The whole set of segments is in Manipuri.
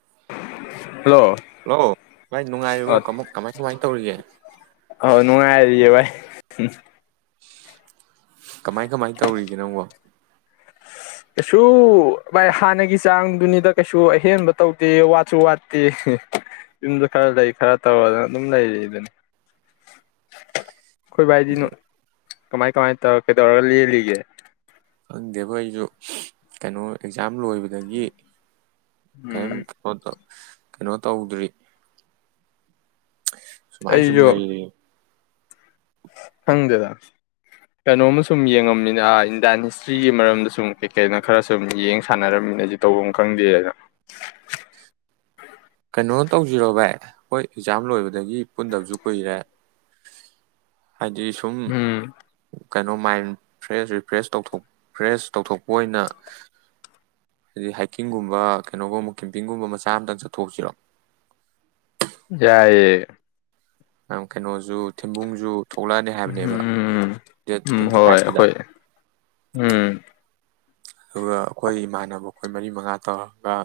[inaudible] ꯍꯜꯂꯣ ꯚꯥꯏ ꯅꯨꯡꯉꯥꯏꯔꯤꯕꯣ ꯑ ꯀꯃꯣ ꯀꯃꯥꯏ ꯀꯃꯥꯏꯅ ꯇꯧꯔꯤꯒꯦ ꯎꯝ ꯀꯃꯥꯏ ꯀꯃꯥꯏ ꯇꯧꯔꯤꯒꯦ ꯅꯪꯕꯣ ꯀꯩꯁꯨ ꯚꯥꯏ ꯍꯥꯟꯅꯒꯤ ꯆꯥꯡꯗꯨꯅꯤꯗ ꯀꯩꯁꯨ ꯑꯍꯦꯟꯕ ꯇꯧꯗꯦ ꯋꯥꯠꯁꯨ ꯋꯥꯠꯇꯦ ꯌꯨꯝꯗ ꯈꯔ ꯂꯩ ꯈꯔ ꯇꯧꯔꯒ ꯑꯗꯨꯝ ꯂꯩꯔꯤ ꯑꯗꯨꯅꯤ ꯑꯩꯈꯣꯏ ꯚꯥꯏꯗꯤ ꯀꯃꯥꯏ ꯀꯃꯥꯏ ꯇꯧꯔ ꯀꯩꯗꯧꯔꯒ ꯂꯦꯜꯂꯤꯒꯦ ꯈꯪꯗꯦꯕꯣ ꯑꯩꯁꯨ ꯀꯩꯅꯣ ꯑꯦꯛꯖꯥꯝ ꯂꯣꯏꯕꯗꯒꯤ ꯀꯔꯤꯝ ꯎꯝ ꯀꯩꯅꯣ ꯇꯧꯗ꯭ꯔꯤ ꯁꯨꯃꯥꯏ ꯁꯨꯝ ꯑꯩꯁꯨ ꯂꯩꯔꯤ ꯈꯪꯗꯦꯗ ꯀꯩꯅꯣꯝꯃ ꯁꯨꯝ ꯌꯦꯡꯉꯝꯃꯤꯅ ꯏꯟꯗꯤꯌꯥꯟ ꯍꯤꯁꯇ꯭ꯔꯤꯒꯤ ꯃꯔꯝꯗ ꯁꯨꯝ ꯀꯩ ꯀꯩꯅ ꯈꯔ ꯁꯨꯝ ꯌꯦꯡ ꯁꯥꯟꯅꯔꯝꯃꯤꯅꯝ ꯅꯩꯁꯨ ꯇꯧꯐꯝ ꯈꯪꯗꯦꯗ ꯀꯩꯅꯣ ꯇꯧꯁꯤꯔꯣ ꯚꯏ ꯍꯣꯏ ꯑꯦꯛꯖꯥꯝ ꯂꯣꯏꯕꯗ ꯑꯗꯒꯤ ꯄꯨꯟꯗꯕꯁꯨ ꯀꯨꯏꯔꯦ ꯍꯥꯏꯗꯤ ꯁꯨꯝ ꯎꯝ ꯀꯩꯅꯣ ꯃꯥꯏꯟ ꯐ꯭ꯔꯦꯁ ꯔꯤꯐ꯭ꯔꯦꯁ ꯇꯧ ꯐ꯭ꯔꯦꯁ ꯇꯧꯊꯣꯛꯄ ꯑꯣꯏꯅ ꯍꯥꯏꯗꯤ ꯍꯥꯏꯀꯤꯡꯒꯨꯝꯕ ꯀꯩꯅꯣꯒꯨꯝꯕ ꯀꯦꯝꯄꯤꯡꯒꯨꯝꯕ ꯃꯆꯥ ꯑꯃꯇꯪ ꯆꯠ ꯊꯣꯛꯣꯛ ꯁꯤꯔꯣ ꯌꯥꯏꯌꯦ ꯀꯩꯅꯣꯁꯨ ꯊꯦꯡꯕꯨꯡꯁꯨ ꯎꯝ ꯍꯣꯏ ꯇ꯭ꯋꯦꯟꯇꯤ ꯍꯣꯏ ꯐꯥꯏꯚꯁꯤꯗ ꯑꯩꯈꯣꯏ ꯎꯝ ꯑꯗꯨꯒ ꯑꯩꯈꯣꯏ ꯏꯃꯥꯟꯅꯕ ꯑꯩꯈꯣꯏ ꯃꯔꯤ ꯃꯉꯥ ꯇꯧꯔꯒ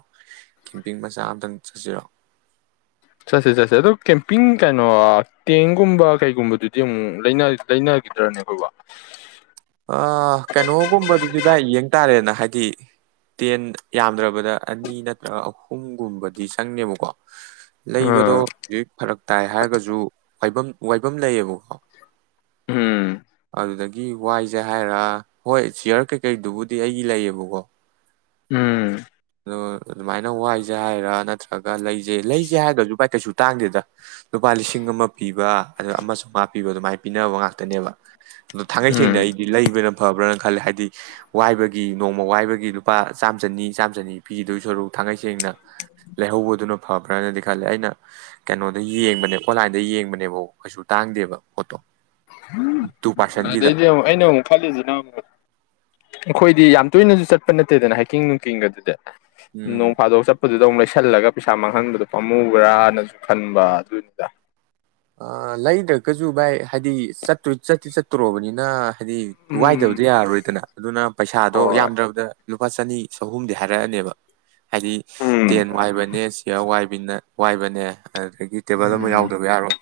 ꯀꯦꯝꯄꯤꯡ ꯃꯆꯥ ꯑꯃꯇꯪ ꯆꯠꯁꯤꯔꯣ ꯆꯠꯁꯦ ꯆꯠꯁꯦ ꯑꯗꯣ ꯀꯦꯝꯄꯤꯡ ꯀꯩꯅꯣ ꯇꯦꯡꯒꯨꯝꯕ ꯀꯩꯒꯨꯝꯕꯗꯨꯗꯤ ꯑꯃꯨꯛ ꯂꯩꯅꯈꯤꯗ꯭ꯔꯅꯦ ꯑꯩꯈꯣꯏꯕ ꯑ ꯀꯩꯅꯣꯒꯨꯝꯕꯗꯨꯗꯤ ꯚꯥꯏ ꯌꯦꯡ ꯇꯥꯔꯦꯅ ꯍꯥꯏꯗꯤ ꯇꯦꯟ ꯌꯥꯝꯗ꯭ꯔꯕꯗ ꯑꯅꯤ ꯅꯠꯇ꯭ꯔꯒ ꯑꯍꯨꯝꯒꯨꯝꯕꯗꯤ ꯆꯪꯉꯦꯕꯀꯣ ꯂꯩꯕꯗꯣ ꯑ ꯍꯧꯖꯤꯛ ꯐꯔꯛ ꯇꯥꯏ ꯍꯥꯏꯔꯒꯁꯨ ꯋꯥꯏꯕꯝ ꯋꯥꯏꯐꯝ ꯂꯩꯌꯦꯕꯀꯣ ꯎꯝ ꯑꯗꯨꯗꯒꯤ ꯋꯥꯏꯁꯦ ꯍꯥꯏꯔ ꯍꯣꯏ ꯆꯤꯌꯔ ꯀꯩꯀꯩꯗꯨꯕꯨꯗꯤ ꯑꯩꯒꯤ ꯂꯩꯌꯦꯕꯀꯣ ꯎꯝ ꯑꯗꯣ ꯑꯗꯨꯃꯥꯏꯅ ꯋꯥꯏꯁꯦ ꯍꯥꯏꯔ ꯅꯠꯇ꯭ꯔꯒ ꯂꯩꯁꯦ ꯂꯩꯁꯦ ꯍꯥꯏꯗꯁꯨꯚꯥꯏ ꯀꯩꯁꯨ ꯇꯥꯡꯗꯦꯗ ꯂꯨꯄꯥ ꯂꯤꯁꯤꯡ ꯑꯃ ꯄꯤꯕ ꯑ ꯑꯃ ꯆꯧꯉꯥ ꯄꯤꯅꯕ ꯑꯗꯨꯃꯥꯏꯅ ꯄꯤꯅꯕ ꯉꯥꯛꯇꯅꯦꯕ ꯊꯦꯡꯅ ꯎꯝ ꯑꯩꯗꯤ ꯂꯩꯕꯅ ꯐꯕ꯭ꯔꯅ ꯈꯜꯂꯦ ꯍꯥꯏꯗꯤ ꯋꯥꯏꯕꯒꯤ ꯅꯣꯡꯃ ꯋꯥꯏꯕꯒꯤ ꯂꯨꯄꯥ ꯆꯥꯝꯃ ꯆꯅꯤ ꯆꯥꯝꯃ ꯆꯅꯤ ꯄꯝꯗꯨ ꯁꯔꯨꯛ ꯊꯥꯡꯉꯩ ꯁꯦꯡꯅ ꯂꯩꯍꯧꯕꯗꯨꯅ ꯐꯕ꯭ꯔꯅꯗꯤ ꯈꯜꯂꯦ ꯑꯩꯅ ꯀꯩꯅꯣꯗ ꯌꯦꯡꯕꯅꯦ ꯑꯣꯟꯂꯥꯏꯟꯗ ꯌꯦꯡꯕꯅꯦꯕ ꯀꯩꯁꯨ ꯇꯥꯡꯗꯦꯕ ꯄꯣꯠꯇꯣ ꯇꯨ ꯄꯥꯔꯁꯟꯒꯤꯗ ꯑꯗꯩꯗꯤ ꯑꯃꯨꯛ ꯑꯩꯅ ꯑꯃꯨꯛ ꯈꯜꯂꯤꯁꯤꯅ ꯑꯃꯨꯛ ꯑꯩꯈꯣꯏꯗꯤ ꯌꯥꯝ ꯇꯣꯏꯅꯁꯨ ꯆꯠꯄ ꯅꯠꯇꯦꯗꯅ ꯍꯥꯏꯀꯤꯡ ꯅꯨꯡꯀꯤꯡꯒ ꯑꯗꯨꯗꯤ ꯎꯝ ꯅꯣꯡ ꯐꯥꯗꯣꯛ ꯆꯠꯄꯗꯨ ꯑꯃꯣꯛ ꯄꯤꯁꯜꯂꯒ ꯄꯩꯁꯥ ꯃꯥꯡꯍꯟꯕꯗꯣ ꯄꯥꯝꯃꯨꯕ꯭ꯔꯥꯅꯁꯨ ꯈꯟꯕ ꯑꯗꯨꯅꯤꯗ ꯑ ꯂꯩꯗ꯭ꯔꯒꯁꯨ ꯚꯥꯏ ꯍꯥꯏꯗꯤ ꯆꯠꯇꯣꯏ ꯆꯠꯇꯤ ꯆꯠꯇꯣꯔꯕꯅꯤꯅ ꯍꯥꯏꯗꯤ ꯋꯥꯏꯗꯕꯗꯤ ꯎꯝ ꯌꯥꯔꯔꯣꯏꯗꯅ ꯑꯗꯨꯅ ꯄꯩꯁꯥꯗꯣ ꯍꯣꯏ ꯌꯥꯝꯗ꯭ꯔꯕꯗ ꯂꯨꯄꯥ ꯆꯅꯤ ꯆꯍꯨꯝꯗꯤ ꯍꯥꯏꯔꯛꯑꯅꯦꯕ ꯍꯥꯏꯗꯤ ꯎꯝ ꯇꯦꯟ ꯋꯥꯏꯕꯅꯦ ꯆ꯭ꯔꯥ ꯋꯥꯏ ꯃꯤꯅꯠ ꯋꯥꯏꯕꯅꯦ ꯑꯗꯨꯗꯒꯤ ꯇꯦꯕꯜ ꯑꯃ ꯎꯝ ꯌꯥꯎꯗꯕ ꯌꯥꯔꯣꯏ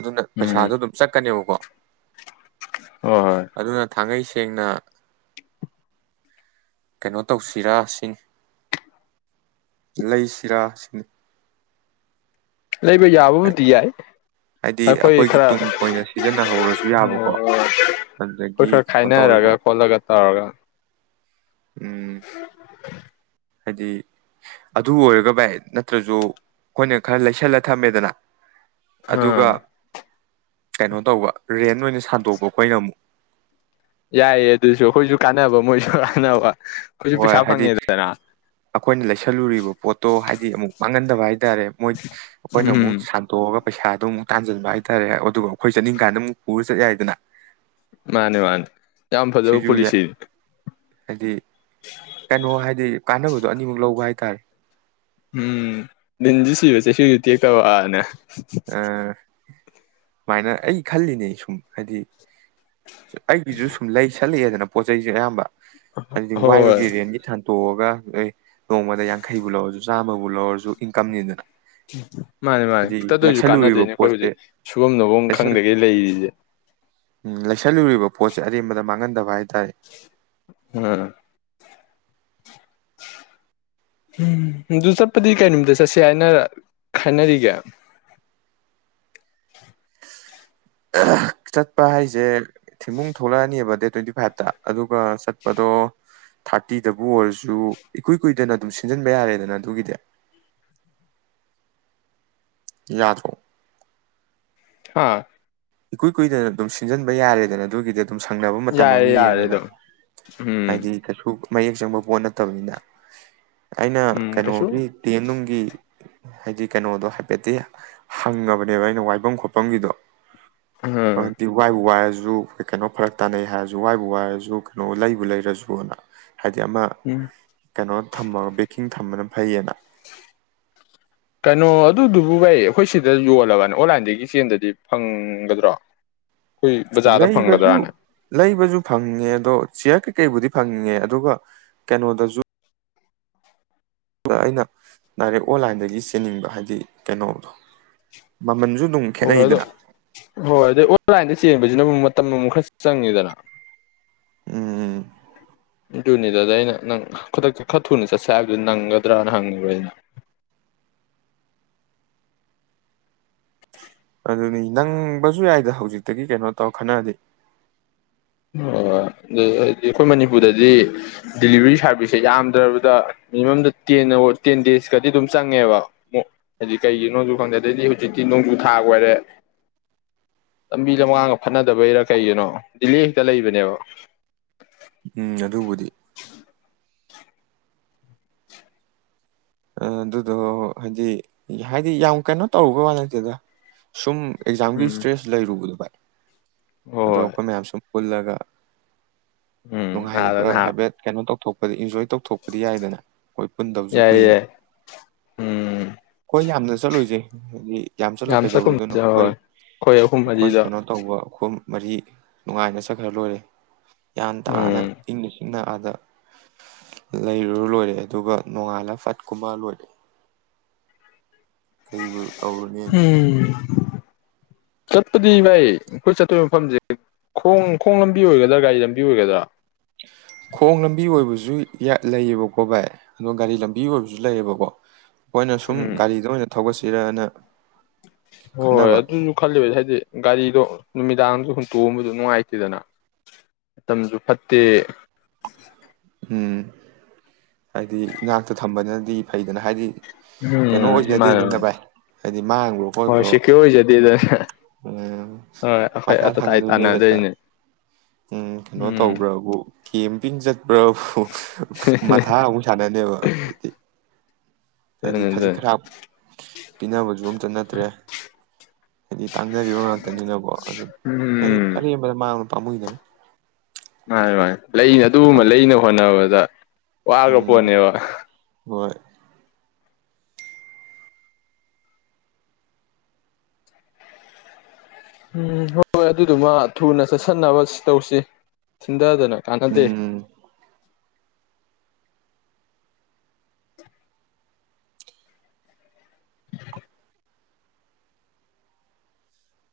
ꯑꯗꯨꯅ ꯎꯝ ꯄꯩꯁꯥꯗꯣ ꯑꯗꯨꯝ ꯆꯠꯀꯅꯦꯕꯀꯣ ꯍꯣꯏ ꯍꯣꯏ ꯊꯥꯡꯉꯩ ꯁꯦꯡꯅ ꯀꯩꯅꯣ ꯇꯧꯁꯤꯔꯥ ꯁꯤꯅꯤ ꯂꯩꯁꯤꯔꯥ ꯁꯤꯅꯤ ꯂꯩꯕ ꯌꯥꯕꯕꯨꯗꯤ ꯌꯥꯏ ꯍꯥꯏꯗꯤ ꯑꯩꯈꯣꯏ ꯑꯩꯈꯣꯏꯒꯤ ꯈꯔ ꯇꯨꯡ ꯀꯣꯏꯅ ꯁꯤꯖꯤꯟꯅꯍꯧꯔꯁꯨ ꯌꯥꯕꯀꯣ ꯑꯩꯈꯣꯏ ꯑꯗꯨꯗꯒꯤ ꯈꯔ ꯀꯩꯅꯣ ꯈꯥꯏꯅꯔꯒ ꯇꯧꯔꯁꯨ ꯈꯣꯠꯂꯒ ꯇꯧꯔꯒ ꯎꯝ ꯍꯥꯏꯗꯤ ꯑꯗꯨ ꯑꯣꯏꯔꯒ ꯚꯥꯏ ꯅꯠꯇ꯭ꯔꯁꯨ ꯑꯩꯈꯣꯏꯅ ꯈꯔ ꯂꯩꯁꯜꯂ ꯊꯝꯃꯦꯗꯅ ꯑꯗꯨꯒ ꯎꯝ ꯀꯩꯅꯣ ꯇꯧꯕ ꯔꯦꯟ ꯑꯣꯏꯅ ꯁꯟꯗꯣꯛꯄ ꯑꯩꯈꯣꯏ ꯑꯩꯅ ꯑꯃꯨꯛ ꯌꯥꯏꯌꯦ ꯑꯗꯨꯁꯨ ꯑꯩꯈꯣꯏꯁꯨ ꯀꯥꯟꯅꯕ ꯃꯣꯏꯁꯨ ꯀꯥꯟꯅꯕ ꯑꯩꯈꯣꯏꯁꯨ ꯍꯣꯏ ꯄꯩꯁꯥ ꯍꯥꯏꯗꯤ ꯐꯪꯉꯦꯗꯅ ꯑꯩꯈꯣꯏꯅ ꯂꯩꯁꯜꯂꯨꯔꯤꯕ ꯄꯣꯠꯇꯣ ꯍꯥꯏꯗꯤ ꯑꯃꯨꯛ ꯃꯥꯡꯉꯟꯗꯕ ꯍꯥꯏꯇꯥꯔꯦ ꯃꯣꯏ ꯑꯩꯈꯣꯏꯅ ꯑꯃꯨꯛ ꯎꯝ ꯁꯟꯇꯣꯛꯑꯒ ꯄꯩꯁꯥꯗꯣ ꯑꯃꯨꯛ ꯇꯥꯟꯖꯟꯕ ꯍꯥꯏꯇꯥꯔꯦ ꯑꯗꯨꯒ ꯑꯩꯈꯣꯏ ꯆꯠꯅꯤꯡ ꯀꯥꯟꯗ ꯑꯃꯨꯛ ꯄꯨꯔ ꯆꯠ ꯌꯥꯏꯗꯅ ꯃꯥꯅꯦ ꯃꯥꯅꯦ ꯌꯥꯝ ꯐꯖꯕ ꯁꯤꯁꯨ ꯌꯥꯏ ꯄꯣꯂꯤꯁꯤ ꯍꯥꯏꯗꯤ ꯀꯩꯅꯣ ꯍꯥꯏꯗꯤ ꯀꯥꯟꯅꯕꯗꯣ ꯑꯅꯤꯃꯛ ꯂꯧꯕ ꯍꯥꯏꯇꯥꯔꯦ ꯎꯝ ꯂꯤꯟꯁꯨ ꯁꯤꯕ ꯆꯩꯁꯨꯁꯨ ꯇꯦꯛꯇꯕ ꯑꯥ ꯁꯨꯃꯥꯏꯅ ꯑꯩ ꯈꯜꯂꯤꯅꯦ ꯁꯨꯝ ꯍꯥꯏꯗꯤ ꯑꯩꯒꯤꯁꯨ ꯁꯨꯝ ꯂꯩꯁꯦ ꯂꯤꯗꯅ ꯄꯣꯠ ꯆꯩꯁꯨ ꯑꯌꯥꯝꯕ ꯍꯥꯏꯗꯤ ꯍꯣꯏ ꯍꯣꯏ ꯋꯥꯏꯕꯒꯤ ꯔꯦꯟꯒꯤ ꯊꯝ ꯇꯣꯡꯑꯒ ꯑꯩ ꯅꯣꯡꯃꯗ ꯌꯥꯡꯈꯩꯕꯨ ꯂꯧꯔꯁꯨ ꯆꯥꯝꯕꯕꯨ ꯂꯧꯔꯁꯨ ꯏꯟꯀꯝꯅꯤꯅ ꯃꯥꯅꯦ ꯃꯥꯅꯦ ꯈꯤꯠꯇꯗꯁꯨ ꯂꯩꯁꯜꯂꯨꯔꯤꯕ ꯀꯥꯟꯅꯗꯣꯏꯅꯦ ꯑꯩꯈꯣꯏ ꯄꯣꯠꯁꯦ ꯍꯧꯖꯤꯛ ꯁꯨꯐꯝ ꯅꯣꯐꯝ ꯂꯩꯁꯜ ꯈꯪꯗꯒꯩ ꯂꯩꯔꯤꯁꯦ ꯎꯝ ꯂꯩꯁꯜꯂꯨꯔꯤꯕ ꯄꯣꯠꯁꯦ ꯑꯔꯦꯝꯕꯗ ꯃꯥꯡꯍꯟꯕ ꯍꯥꯏꯗ ꯎꯝ ꯎꯝ ꯑꯗꯨ ꯆꯠꯄꯗꯤ ꯀꯩ ꯅꯨꯃꯤꯗ ꯆꯠꯁꯦ ꯍꯥꯏꯅ ꯈꯅꯔꯤꯒꯦ ꯆꯠꯄ ꯍꯥꯏꯁꯦ ꯊꯦꯡꯕꯨꯡ ꯊꯣꯛꯂꯛꯑꯅꯦꯕ ꯗꯦꯠ ꯇ꯭ꯋꯦꯟꯇꯤ ꯐꯥꯏꯚꯇ ꯑꯗꯨꯒ ꯆꯠꯄꯗꯣ ꯊꯥꯔꯇꯤꯗꯕꯨ ꯑꯣꯏꯔꯁꯨ ꯏꯀꯨꯏ ꯀꯨꯏꯗꯅ ꯑꯗꯨꯝ ꯁꯤꯟꯖꯤꯟꯕ ꯌꯥꯔꯦꯗꯅ ꯑꯗꯨꯒꯤꯗꯤ ꯌꯥꯗ꯭ꯔꯣ ꯍꯥꯥ ꯏꯀꯨꯏ ꯀꯨꯏꯗꯅ ꯑꯗꯨꯝ ꯁꯤꯟꯖꯟꯕ ꯌꯥꯔꯦꯗꯅ ꯑꯗꯨꯒꯤꯗꯤ ꯑꯗꯨꯝ ꯁꯪꯅꯕ ꯃꯇꯝ ꯑꯃ ꯌꯥꯔꯦ ꯌꯥꯔꯦ ꯌꯦꯡꯉꯒ ꯑꯗꯨꯝ ꯎꯝ ꯍꯥꯏꯗꯤ ꯀꯩꯁꯨ ꯃꯌꯦꯛ ꯆꯪꯕ ꯄꯣꯠ ꯅꯠꯇꯕꯅꯤꯅ ꯑꯩꯅ ꯎꯝ ꯀꯩꯁꯨ ꯀꯩꯅꯣꯒꯤ ꯇꯦꯝꯅꯨꯡ ꯒꯤ ꯍꯥꯏꯗꯤ ꯀꯩꯅꯣꯗꯣ ꯍꯥꯏꯐꯦꯠꯇꯤ ꯍꯪꯉꯕꯅꯦꯕ ꯑꯩꯅ ꯋꯥꯏꯐꯝ ꯈꯣꯠꯐꯝꯒꯤꯗꯣ ꯎꯝ ꯑꯗꯤ ꯋꯥꯏ ꯋꯥ ꯋꯥꯏ ꯨ ꯀꯩꯅꯣ ꯐꯔ ꯇꯥꯅꯩ ꯍꯥꯏꯔꯁꯨ ꯋꯥꯏꯕꯨ ꯋꯥꯏꯔꯁꯨ ꯀꯩꯅꯣ ꯂꯩꯕꯨ ꯂꯩꯔꯁꯨꯅ ꯍꯥꯏꯗꯤ ꯑꯃ ꯎꯝ ꯀꯩꯅꯣ ꯊꯝꯃꯒ ꯕꯦꯀꯤꯡ ꯊꯝꯕꯅ ꯐꯩꯌꯦꯅ ꯀꯩꯅꯣ ꯑꯗꯨꯗꯨꯕꯨ ꯑꯩꯈꯣꯏ ꯁꯤꯗ ꯌꯣꯜꯂꯕꯅ‌ꯦ ꯑꯣꯟꯂꯥꯏꯟꯗꯒꯤ ꯆꯦꯟꯗꯗꯤ ꯐꯪꯒꯗ꯭ꯔꯣ ꯑꯩꯈꯣꯏ ꯕꯖꯥꯔꯗ ꯂꯩꯕꯁꯨ ꯐꯪꯒꯗ꯭ꯔꯥꯅ ꯂꯩꯕꯁꯨ ꯐꯪꯉꯦ ꯑꯗꯣ ꯁꯤꯌꯥꯔ ꯀꯩꯀꯩꯕꯨꯗꯤ ꯐꯪꯉꯦ ꯑꯗꯨꯒ ꯀꯩꯅꯣꯗꯁꯨ ꯑꯩꯅ ꯗꯥꯏꯔꯦꯛ ꯑꯣꯟꯂꯥꯏꯟꯗꯒꯤ ꯆꯦꯟꯅꯤꯡꯕ ꯍꯥꯏꯗꯤ ꯀꯩꯅꯣꯗꯣ ꯃꯃꯜꯁꯨ ꯑꯗꯨꯝ ꯍ ꯑꯗꯣ ꯈꯦꯠꯅꯩꯗꯅ ꯍꯣꯏ ꯑꯗꯨꯗ ꯑꯣꯂꯥꯏ ꯆꯦꯟꯕꯁꯤꯅ ꯑꯃꯨꯛ ꯃꯇꯝ ꯑꯃꯨ ꯈꯔ ꯆꯪꯉꯤꯗꯅ ꯎꯝ ꯎꯝ ꯖꯨꯅꯤꯗꯗ ꯑꯩꯅ ꯅꯪ ꯈꯨꯗꯛꯇ ꯈꯔ ꯊꯨꯅ ꯆꯠꯁꯦ ꯍꯥꯏꯕꯗꯨ ꯅꯪꯒꯗ꯭ꯔꯅ ꯍꯪꯉꯤꯕ ꯑꯩꯅ ꯑꯗꯨꯅꯤ ꯅꯪꯕꯁꯨ ꯌꯥꯏꯗ ꯍꯧꯖꯤꯛꯇꯒꯤ ꯀꯩꯅꯣ ꯇꯧꯔ ꯈꯟꯅꯑꯗꯤ ꯑꯣ ꯑꯗꯨꯗ ꯍꯥꯏꯗꯤ ꯑꯩꯈꯣꯏ ꯃꯅꯤꯄꯨꯔꯗꯗꯤ ꯗꯤꯂꯤꯚꯔꯤ ꯁꯥꯔꯚꯤꯁꯁꯦ ꯌꯥꯝꯗ꯭ꯔꯕꯗ ꯃꯤꯅꯤꯃꯝꯗ ꯇꯦꯟ ꯑꯣ ꯇꯦꯟ ꯗꯦꯖꯀꯗꯤ ꯑꯗꯨꯝ ꯆꯪꯉꯦꯕ ꯑꯃꯨꯛ ꯑꯩꯈ‌ꯣꯏ ꯃꯟꯅꯤꯄꯨꯔꯗꯗꯤ ꯗꯂꯤꯕꯔꯤꯁ ꯍꯥꯏꯗꯤ ꯀꯩꯒꯤ ꯅꯣꯡꯖꯨ ꯈꯪꯗꯦ ꯑꯗꯩꯗꯤ ꯍꯧꯖꯤꯛꯇꯤ ꯅꯣꯡꯖꯨ ꯊꯥ ꯑꯣꯏꯔꯦ ꯂꯝꯕꯤ ꯂꯝ ꯉꯥꯡꯒ ꯐꯅꯗꯕꯩꯔꯥ ꯀꯩꯒꯤꯅꯣ ꯗꯗꯤꯜ ꯍꯦꯛꯇ ꯂꯩꯕꯅꯦꯕ ꯎꯝ ꯑꯗꯨꯕꯨꯗꯤ ꯑꯗꯨꯗꯣ ꯍꯥꯏꯗꯤ ꯍꯥꯏꯗꯤ ꯌꯥꯝ ꯀꯩꯅꯣ ꯇꯧꯔꯨꯒ ꯋꯥ ꯅꯠꯇꯦꯗ ꯁꯨꯝ ꯑꯦꯛꯖꯥꯝꯒꯤ ꯎꯝ ꯏꯁꯇ꯭ꯔꯦꯁ ꯂꯩꯔꯨꯒꯅꯨ ꯚꯥꯏ ꯑꯗꯣ ꯍꯣꯏ ꯑꯩꯈꯣꯏ ꯃꯌꯥꯝ ꯁꯨꯝ ꯄꯨꯜꯂꯒ ꯎꯝ ꯑꯥꯗ ꯅꯨꯡꯉꯥꯏꯕ ꯅꯍꯥꯛ ꯍꯥꯏꯐꯦꯠ ꯀꯩꯅꯣ ꯇꯧꯊꯣꯛ ꯏꯟꯖꯣꯏ ꯇꯧꯊꯣꯛꯄꯗꯤ ꯌꯥꯏꯗꯅ ꯍꯣꯏ ꯄꯨꯟꯗꯕꯁꯨ ꯌꯥꯏ ꯀꯨꯏꯔꯦ ꯌꯥꯏ ꯎꯝ ꯍꯣꯏ ꯌꯥꯝꯅ ꯆꯠꯂ‌ꯣꯏꯁꯦ [unintelligible] ꯌꯥꯝ ꯆꯠꯂ ꯀꯩꯗꯧꯕꯗꯨꯅꯣ ꯆꯠꯀꯨꯝꯁꯦ ꯑꯩꯈꯣꯏ ꯍꯣꯏ ꯑꯍꯨꯝ ꯑꯩꯈꯣꯏ ꯃꯔꯤꯗ ꯀꯩꯅꯣ ꯇꯧꯕ ꯒꯨꯝ ꯃꯔꯤ ꯅꯨꯡꯉꯥꯏꯅ ꯁꯠꯈ꯭ꯔ ꯂꯣꯏꯔꯦ ꯒꯌ꯭ꯥꯟ ꯇꯥꯅ ꯎꯝ ꯢꯪꯅ ꯏꯪꯅ ꯑꯥꯗ ꯂꯩꯔꯨꯔꯨ ꯂꯣꯏꯔꯦ ꯑꯗꯨꯒ ꯅꯣꯡꯉꯥꯜꯂ ꯐꯠ ꯀꯨꯝꯃ ꯂꯣꯏ ꯀꯩꯕꯨ ꯇꯧꯔꯨꯅꯦꯒꯦ ꯎꯝ ꯆꯠꯄꯗꯤ ꯚꯥꯏ ꯑꯈꯣꯏ ꯆꯠꯇꯣꯏ ꯃꯐꯝꯖꯦ ꯈꯣꯡ ꯈꯣꯡ ꯂꯝꯕꯤ ꯑꯣꯏꯒꯗ꯭ꯔꯥ ꯒꯥꯔꯤ ꯂꯝꯕꯤ ꯑꯣꯏꯒꯗ꯭ꯔꯥ ꯈꯣꯡ ꯂꯝꯕꯤ ꯑꯣꯏꯕꯖꯨ ꯂꯩꯌꯦꯕꯀꯣ ꯚꯥꯏ ꯑꯗꯣ ꯒꯥꯔꯤ ꯂꯝꯕꯤ ꯑꯣꯏꯕꯖꯨ ꯂꯩꯌꯦꯕꯀꯣ ꯈꯣꯏꯅ ꯁꯨꯝ ꯎꯝ ꯒꯥꯔꯤꯗ ꯑꯣꯏꯅ ꯊꯧꯒꯠꯁꯤꯔꯅ ꯍꯣꯏ ꯈꯟꯅꯕ ꯑꯗꯨꯅꯨ ꯈꯜꯂꯤꯕ ꯍꯥꯏꯗꯤ ꯒꯥꯔꯤꯗꯣ ꯅꯨꯃꯤꯗꯥꯡꯖꯨ ꯍꯨꯟꯇꯣꯛꯑꯝꯕꯗꯨ ꯅꯨꯡꯉꯥꯏꯇꯦꯗꯅ ꯃꯇꯝꯖꯨ ꯐꯠꯇꯦ ꯎꯝ ꯍꯥꯏꯗꯤ ꯏꯅꯥꯛꯇ ꯊꯝꯕꯅꯤ ꯗꯤ ꯐꯩꯗꯅ ꯍꯥꯏꯗꯤ ꯀꯩꯅꯣ ꯎꯝ ꯃꯥꯅꯦ ꯑꯣꯏꯖꯗꯦꯗꯅ ꯃꯥꯅꯦ ꯚꯥꯏ ꯍꯥꯏꯗꯤ ꯃꯥꯡꯒꯔꯣ ꯍꯣꯏ ꯈꯣꯠꯈ꯭ꯔꯣ ꯁꯦꯀ꯭ꯌꯣꯔ ꯑꯣꯏꯖꯗꯦꯗꯅ ꯎꯝ ꯍꯣꯏ ꯑꯩꯈꯣꯏ ꯃꯊꯥ ꯑꯇ ꯇꯥꯏ ꯁꯥꯅꯗꯣꯏꯅꯦꯕ ꯍꯦꯛꯇ ꯇꯥꯟꯅꯗꯣꯏꯅꯦ ꯎꯝ ꯀꯩꯅꯣ ꯎꯝ ꯇꯧꯕ꯭ꯔꯥꯕꯨ ꯀꯦꯝ ꯄꯤꯟꯖꯠ ꯄ꯭ꯔꯣ ꯃꯊꯥ ꯑꯃꯨꯛ ꯁꯥꯟꯅꯅꯦꯕ ꯗꯤ ꯍꯥꯏꯗꯤ ꯑꯗꯨꯅꯤ ꯑꯗꯨꯅꯤ ꯈꯖꯤꯛ ꯈꯔꯥꯞ ꯄꯤꯅꯕꯖꯨ ꯑꯝꯇ ꯅꯠꯇ꯭ꯔꯦ ꯍꯥꯏꯗꯤ ꯇꯥꯡꯖꯔꯤꯕ ꯉꯥꯛꯇꯅꯤꯅꯀꯣ ꯑꯗꯨ ꯍꯥꯏꯗꯤ ꯎꯝ ꯑꯔꯦꯝꯕ ꯃꯥꯡ ꯄꯥꯃꯨꯏꯗꯅ ꯃꯥꯅꯦ ꯃꯥꯅꯦ ꯂꯩ ꯑꯗꯨꯒꯨꯝꯕ ꯂꯩꯅ ꯍꯣꯠꯅꯕꯗ ꯎꯝ ꯋꯥꯒꯄꯣꯠꯅꯦꯕ ꯍꯣꯏ ꯎꯝ ꯍꯣꯏ ꯍꯣꯏ ꯑꯗꯨꯗꯨꯃ ꯊꯨꯅ ꯆꯠꯁꯟꯅꯕ ꯇꯧꯁꯤ ꯊꯤꯟꯗꯗꯅ ꯀꯥꯟꯅꯗꯦ ꯎꯝ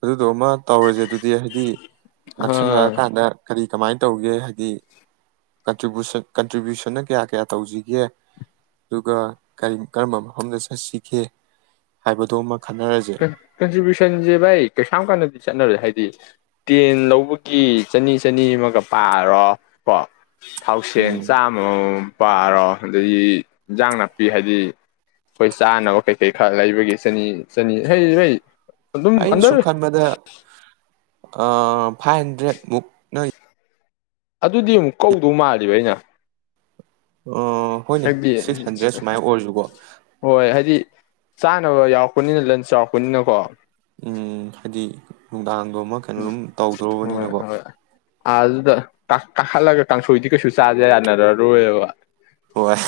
ꯑꯗꯨ ꯗꯨ ꯑꯃ ꯇꯧꯔꯖꯦ ꯑꯗꯨꯗꯤ ꯍꯥꯏꯗꯤ ꯑ ꯅꯛꯁꯟꯅꯔꯥꯀꯥꯟꯗ ꯀꯔꯤ ꯀꯃꯥꯏꯅ ꯇꯧꯒꯦ ꯍꯥꯏꯗꯤ ꯀꯟꯇꯔꯤꯕꯨꯁꯟ ꯀꯟꯇ꯭ꯔꯤꯕ꯭ꯌꯨꯁꯟꯅ ꯀꯌꯥ ꯀꯌꯥ ꯇꯧꯖꯤꯒꯦ ꯑꯗꯨꯒ ꯀꯔꯤ ꯀꯔꯝꯕ ꯃꯐꯝꯗ ꯆꯠꯁꯤꯒꯦ ꯍꯥꯏꯕꯗꯣ ꯈꯟꯅꯔꯁꯦ ꯀꯟꯇ꯭ꯔꯤꯕ꯭ꯨꯁꯟꯖꯦ ꯚꯥꯢ ꯀꯩꯁꯥꯝ ꯀꯟꯅꯗꯤ ꯆꯠꯅꯔꯦ ꯍꯥꯏꯗꯤ ꯇꯦꯟ ꯂꯧꯕꯒꯤ ꯆꯅꯤ ꯆꯅꯤ ꯑꯃꯒ ꯄꯥꯔꯣ ꯀꯣ ꯊꯥꯎꯁꯦꯟ ꯎꯝ ꯆꯥꯃꯃꯃꯝ ꯄꯥꯔꯣ ꯑꯗꯒꯤ ꯏꯟꯖꯥꯡ ꯅꯥꯄꯤ ꯍꯥꯏꯗꯤ ꯑꯈꯣꯏ ꯆꯥꯅꯕ ꯀꯩꯀꯩ ꯈꯔ ꯂꯩꯕꯒꯤ ꯆꯅꯤ ꯆꯅꯤ ꯍꯩ ꯕꯩ ꯑꯗꯨꯝ ꯑꯟꯗꯔ ꯑꯥ ꯐꯥꯏ ꯍꯟꯗ꯭ꯔꯦꯠ ꯃꯨꯛ ꯅꯩ ꯑꯗꯨꯗꯤ ꯑꯃꯨꯛ ꯀꯧꯗꯧ ꯃꯥꯜꯂꯤꯕ ꯑꯩꯅ ꯑ ꯍꯣꯏꯅꯦ ꯍꯥꯏꯕꯗꯤ ꯁꯤꯛꯁ ꯍꯟꯗ꯭ꯔꯦꯗ ꯁꯨꯃꯥꯏꯅ ꯑꯣꯏꯔꯁꯨꯀꯣ ꯍꯣꯏ ꯍꯥꯏꯗꯤ ꯆꯥꯅꯕ ꯌꯥꯎꯔꯛꯄꯅꯤꯅ ꯂꯟ ꯆꯥꯎꯔꯛꯄꯅꯤꯅꯀꯣ ꯎꯝ ꯍꯥꯏꯗꯤ ꯅꯨꯡꯗꯥꯡ ꯑꯗꯣꯃ ꯀꯩꯅꯣ ꯑꯗꯨꯝ ꯇꯧꯗ꯭ꯔꯕꯅꯤꯅꯀꯣ ꯥ ꯑꯗꯨꯗ ꯀꯥꯈꯠꯂꯒ ꯀꯥꯡꯁꯣꯏꯗꯤ ꯀꯩꯁꯨ ꯆꯥꯥꯁꯦ ꯌꯥꯅꯔꯔꯣꯏꯕ ꯍꯣꯏ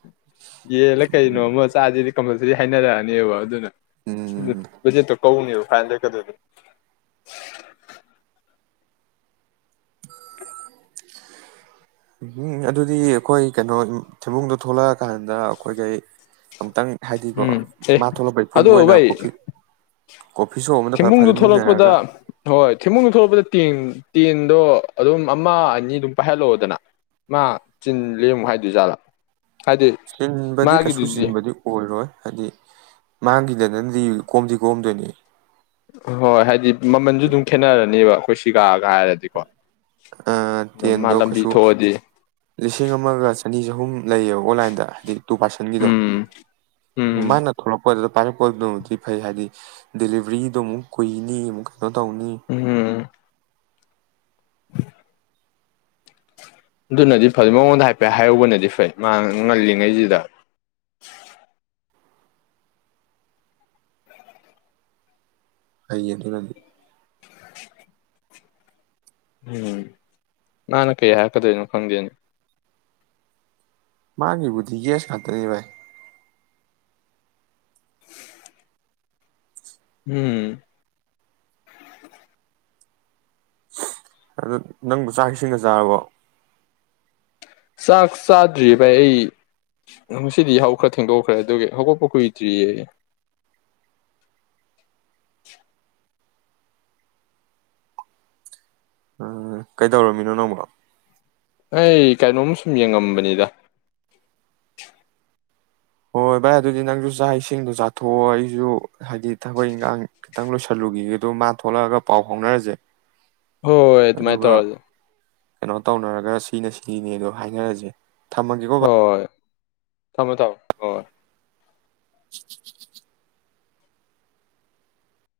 [inaudible] ꯌꯦꯜꯂꯥ ꯀꯩꯩꯅꯣꯃ ꯆꯖꯤ ꯀꯝꯄꯜꯁꯥꯔꯤ ꯍꯥꯏꯅꯔꯛꯑꯅꯦꯕ ꯑꯗꯨꯅ ꯎꯝ ꯕꯠꯖꯦꯠꯇꯣ ꯀꯧꯅꯦꯕ [inaudible] [inaudible] ꯎꯝ ꯎꯝ ꯑꯗꯨꯗꯤ ꯑꯩꯈꯣꯏ ꯀꯩꯅꯣ ꯊꯤꯟꯕꯨꯡꯗꯣ ꯊꯣꯛꯂꯛꯑꯀꯥꯟꯗ ꯑꯩꯈꯣꯏꯈꯩ ꯑꯝꯛꯇꯪ ꯍꯥꯏꯗꯤꯀꯣ ꯎꯝ ꯑꯦ ꯃꯥ ꯊꯣꯛꯂꯛꯄꯩ ꯄꯨꯨꯟꯕ ꯑꯣꯏꯅ ꯀꯣꯐꯤ ꯀꯣꯐꯤ ꯁꯣꯞ ꯑꯃꯗ ꯐ ꯊꯦꯡꯃꯨꯡꯗꯨ ꯊꯂꯛꯄꯗ ꯐꯥꯖꯤꯟꯃꯤꯟꯅꯔꯒ ꯍꯣꯏ ꯊꯦꯡꯃꯨꯡꯗꯨ ꯊꯂꯛꯄꯗ ꯇꯦꯡ ꯇꯦꯟꯗꯣ ꯑꯗꯨꯝ ꯑꯃ ꯑꯅꯤ ꯑꯗꯨꯝ ꯄꯥꯏꯍꯜꯂꯛꯑꯣꯗꯅ ꯃꯥ ꯆꯤꯟ ꯂꯦꯝꯃꯨ ꯍꯥꯏꯗꯣꯏ ꯖꯥꯠꯂ ꯆꯤꯟꯕꯗꯤ ꯀꯩꯁꯨ ꯆꯤꯟꯕꯗꯤ ꯑꯣꯏꯔꯣꯏ ꯍꯥꯏꯗꯤ ꯃꯥꯡꯈꯤꯗ ꯅꯗꯤ ꯀꯣꯝꯗꯤ ꯀꯣꯝꯗꯣꯏꯅꯤ ꯍꯣꯏ ꯍꯥꯏꯗꯤ ꯃꯃꯟꯁꯨ ꯑꯗꯨꯝ ꯈꯦꯠꯅꯔꯅꯦꯕ ꯈꯣꯏꯁꯤ ꯑꯗꯨꯝ ꯃꯥ ꯇꯦꯟꯗꯣ ꯂꯝꯕꯤ ꯀꯩꯁꯨ ꯊꯣꯛꯑꯗꯤ ꯂꯤꯁꯤꯡ ꯑꯃꯒ ꯆꯅꯤ ꯆꯍꯨꯝ ꯂꯩꯌꯦꯕ ꯑꯣꯟꯂꯥꯏꯟꯗ ꯍꯥꯏꯗꯤ ꯇꯨ ꯄꯥꯔꯁꯦꯟꯒꯤꯗꯣ ꯎꯝ ꯎꯝ ꯃꯥꯅ ꯊꯣꯛꯂꯛꯄꯗ ꯄꯥꯏꯔꯛꯄꯗꯨꯃꯗꯤ ꯐꯩ ꯍꯥꯏꯗꯤ ꯗꯦꯂꯤꯕꯔꯤꯗꯨꯣ ꯑꯃꯨꯛ ꯀꯨꯏꯅꯤ ꯑꯃꯨꯛ ꯑꯗꯨꯗꯣ ꯇꯧꯅꯤ ꯎꯝ ꯑꯗꯨꯅꯗꯤ ꯐꯩ ꯃꯉꯣꯟꯗ ꯍꯥꯏꯐꯦꯠ ꯍꯥꯏꯍꯧꯕꯅꯗꯤ ꯐꯩ ꯃꯥ ꯉꯜꯂꯤꯉꯩꯁꯤꯗ ꯑꯩꯅꯤ ꯅꯅꯤ ꯎꯝ ꯅꯅ ꯀꯩ ꯍꯥꯏꯀꯗꯣꯏꯅꯣ ꯈꯪꯗꯦꯅꯤ ꯃꯥꯒꯤꯕꯨꯗꯤ ꯒꯦꯁ ꯉꯥꯛꯇꯅꯤ ꯚꯥꯏ ꯎꯝ ꯑꯗꯨ ꯅꯪꯕꯨ ꯆꯥꯛꯈꯤꯁꯤꯡꯒ ꯆꯥꯔꯕꯣ ꯆꯥꯛ ꯆꯥꯗ꯭ꯔꯤꯌꯦ ꯚꯥꯏ ꯑꯩ ꯉꯁꯤꯗꯤ ꯍꯧꯈ꯭ꯔ ꯊꯦꯡꯗꯣꯛꯈ꯭ꯔꯦ ꯑꯗꯨꯒꯤ ꯍꯧꯒꯣꯛꯄ ꯀꯨꯏꯗ꯭ꯔꯤꯌꯦ ꯎꯝ ꯀꯩꯗꯧꯔꯝꯃꯤꯅꯣ ꯅꯪꯕ ꯑꯩ ꯀꯩꯅꯣꯝ ꯁꯨꯝ ꯌꯦꯡꯉꯝꯕꯅꯤꯗ ꯍꯣꯏ ꯚꯥꯏ ꯑꯗꯨꯗꯤ ꯅꯪꯁꯨ ꯆꯥꯛ ꯏꯁꯤꯡꯗꯣ ꯆꯥꯊꯣꯛꯑꯣ ꯑꯩꯁꯨ ꯍꯥꯏꯗꯤ ꯊꯕꯛ ꯏꯟꯈꯥꯡ ꯈꯤꯇꯪ ꯂꯣꯏꯁꯜꯂꯨꯈꯤꯒꯦꯗ ꯃꯥ ꯊꯣꯛꯂꯛꯑꯒ ꯄꯥꯎ ꯐꯥꯎꯅꯔꯁꯦ ꯍ ꯑꯩ ꯃꯥꯥꯏ ꯑꯗꯨꯒ ꯇꯔꯖꯦ ꯀꯩꯅꯣ ꯇꯧꯅꯔꯒ ꯁꯤꯅ ꯁꯤꯅꯤꯅꯦ ꯑꯗꯣ ꯍꯥꯏꯅꯔꯁꯦ ꯊꯝꯃꯥꯒꯦꯀꯣ ꯍꯣꯏ ꯊꯝꯃꯣ ꯊꯝꯃꯣ ꯑꯣ [unintelligible]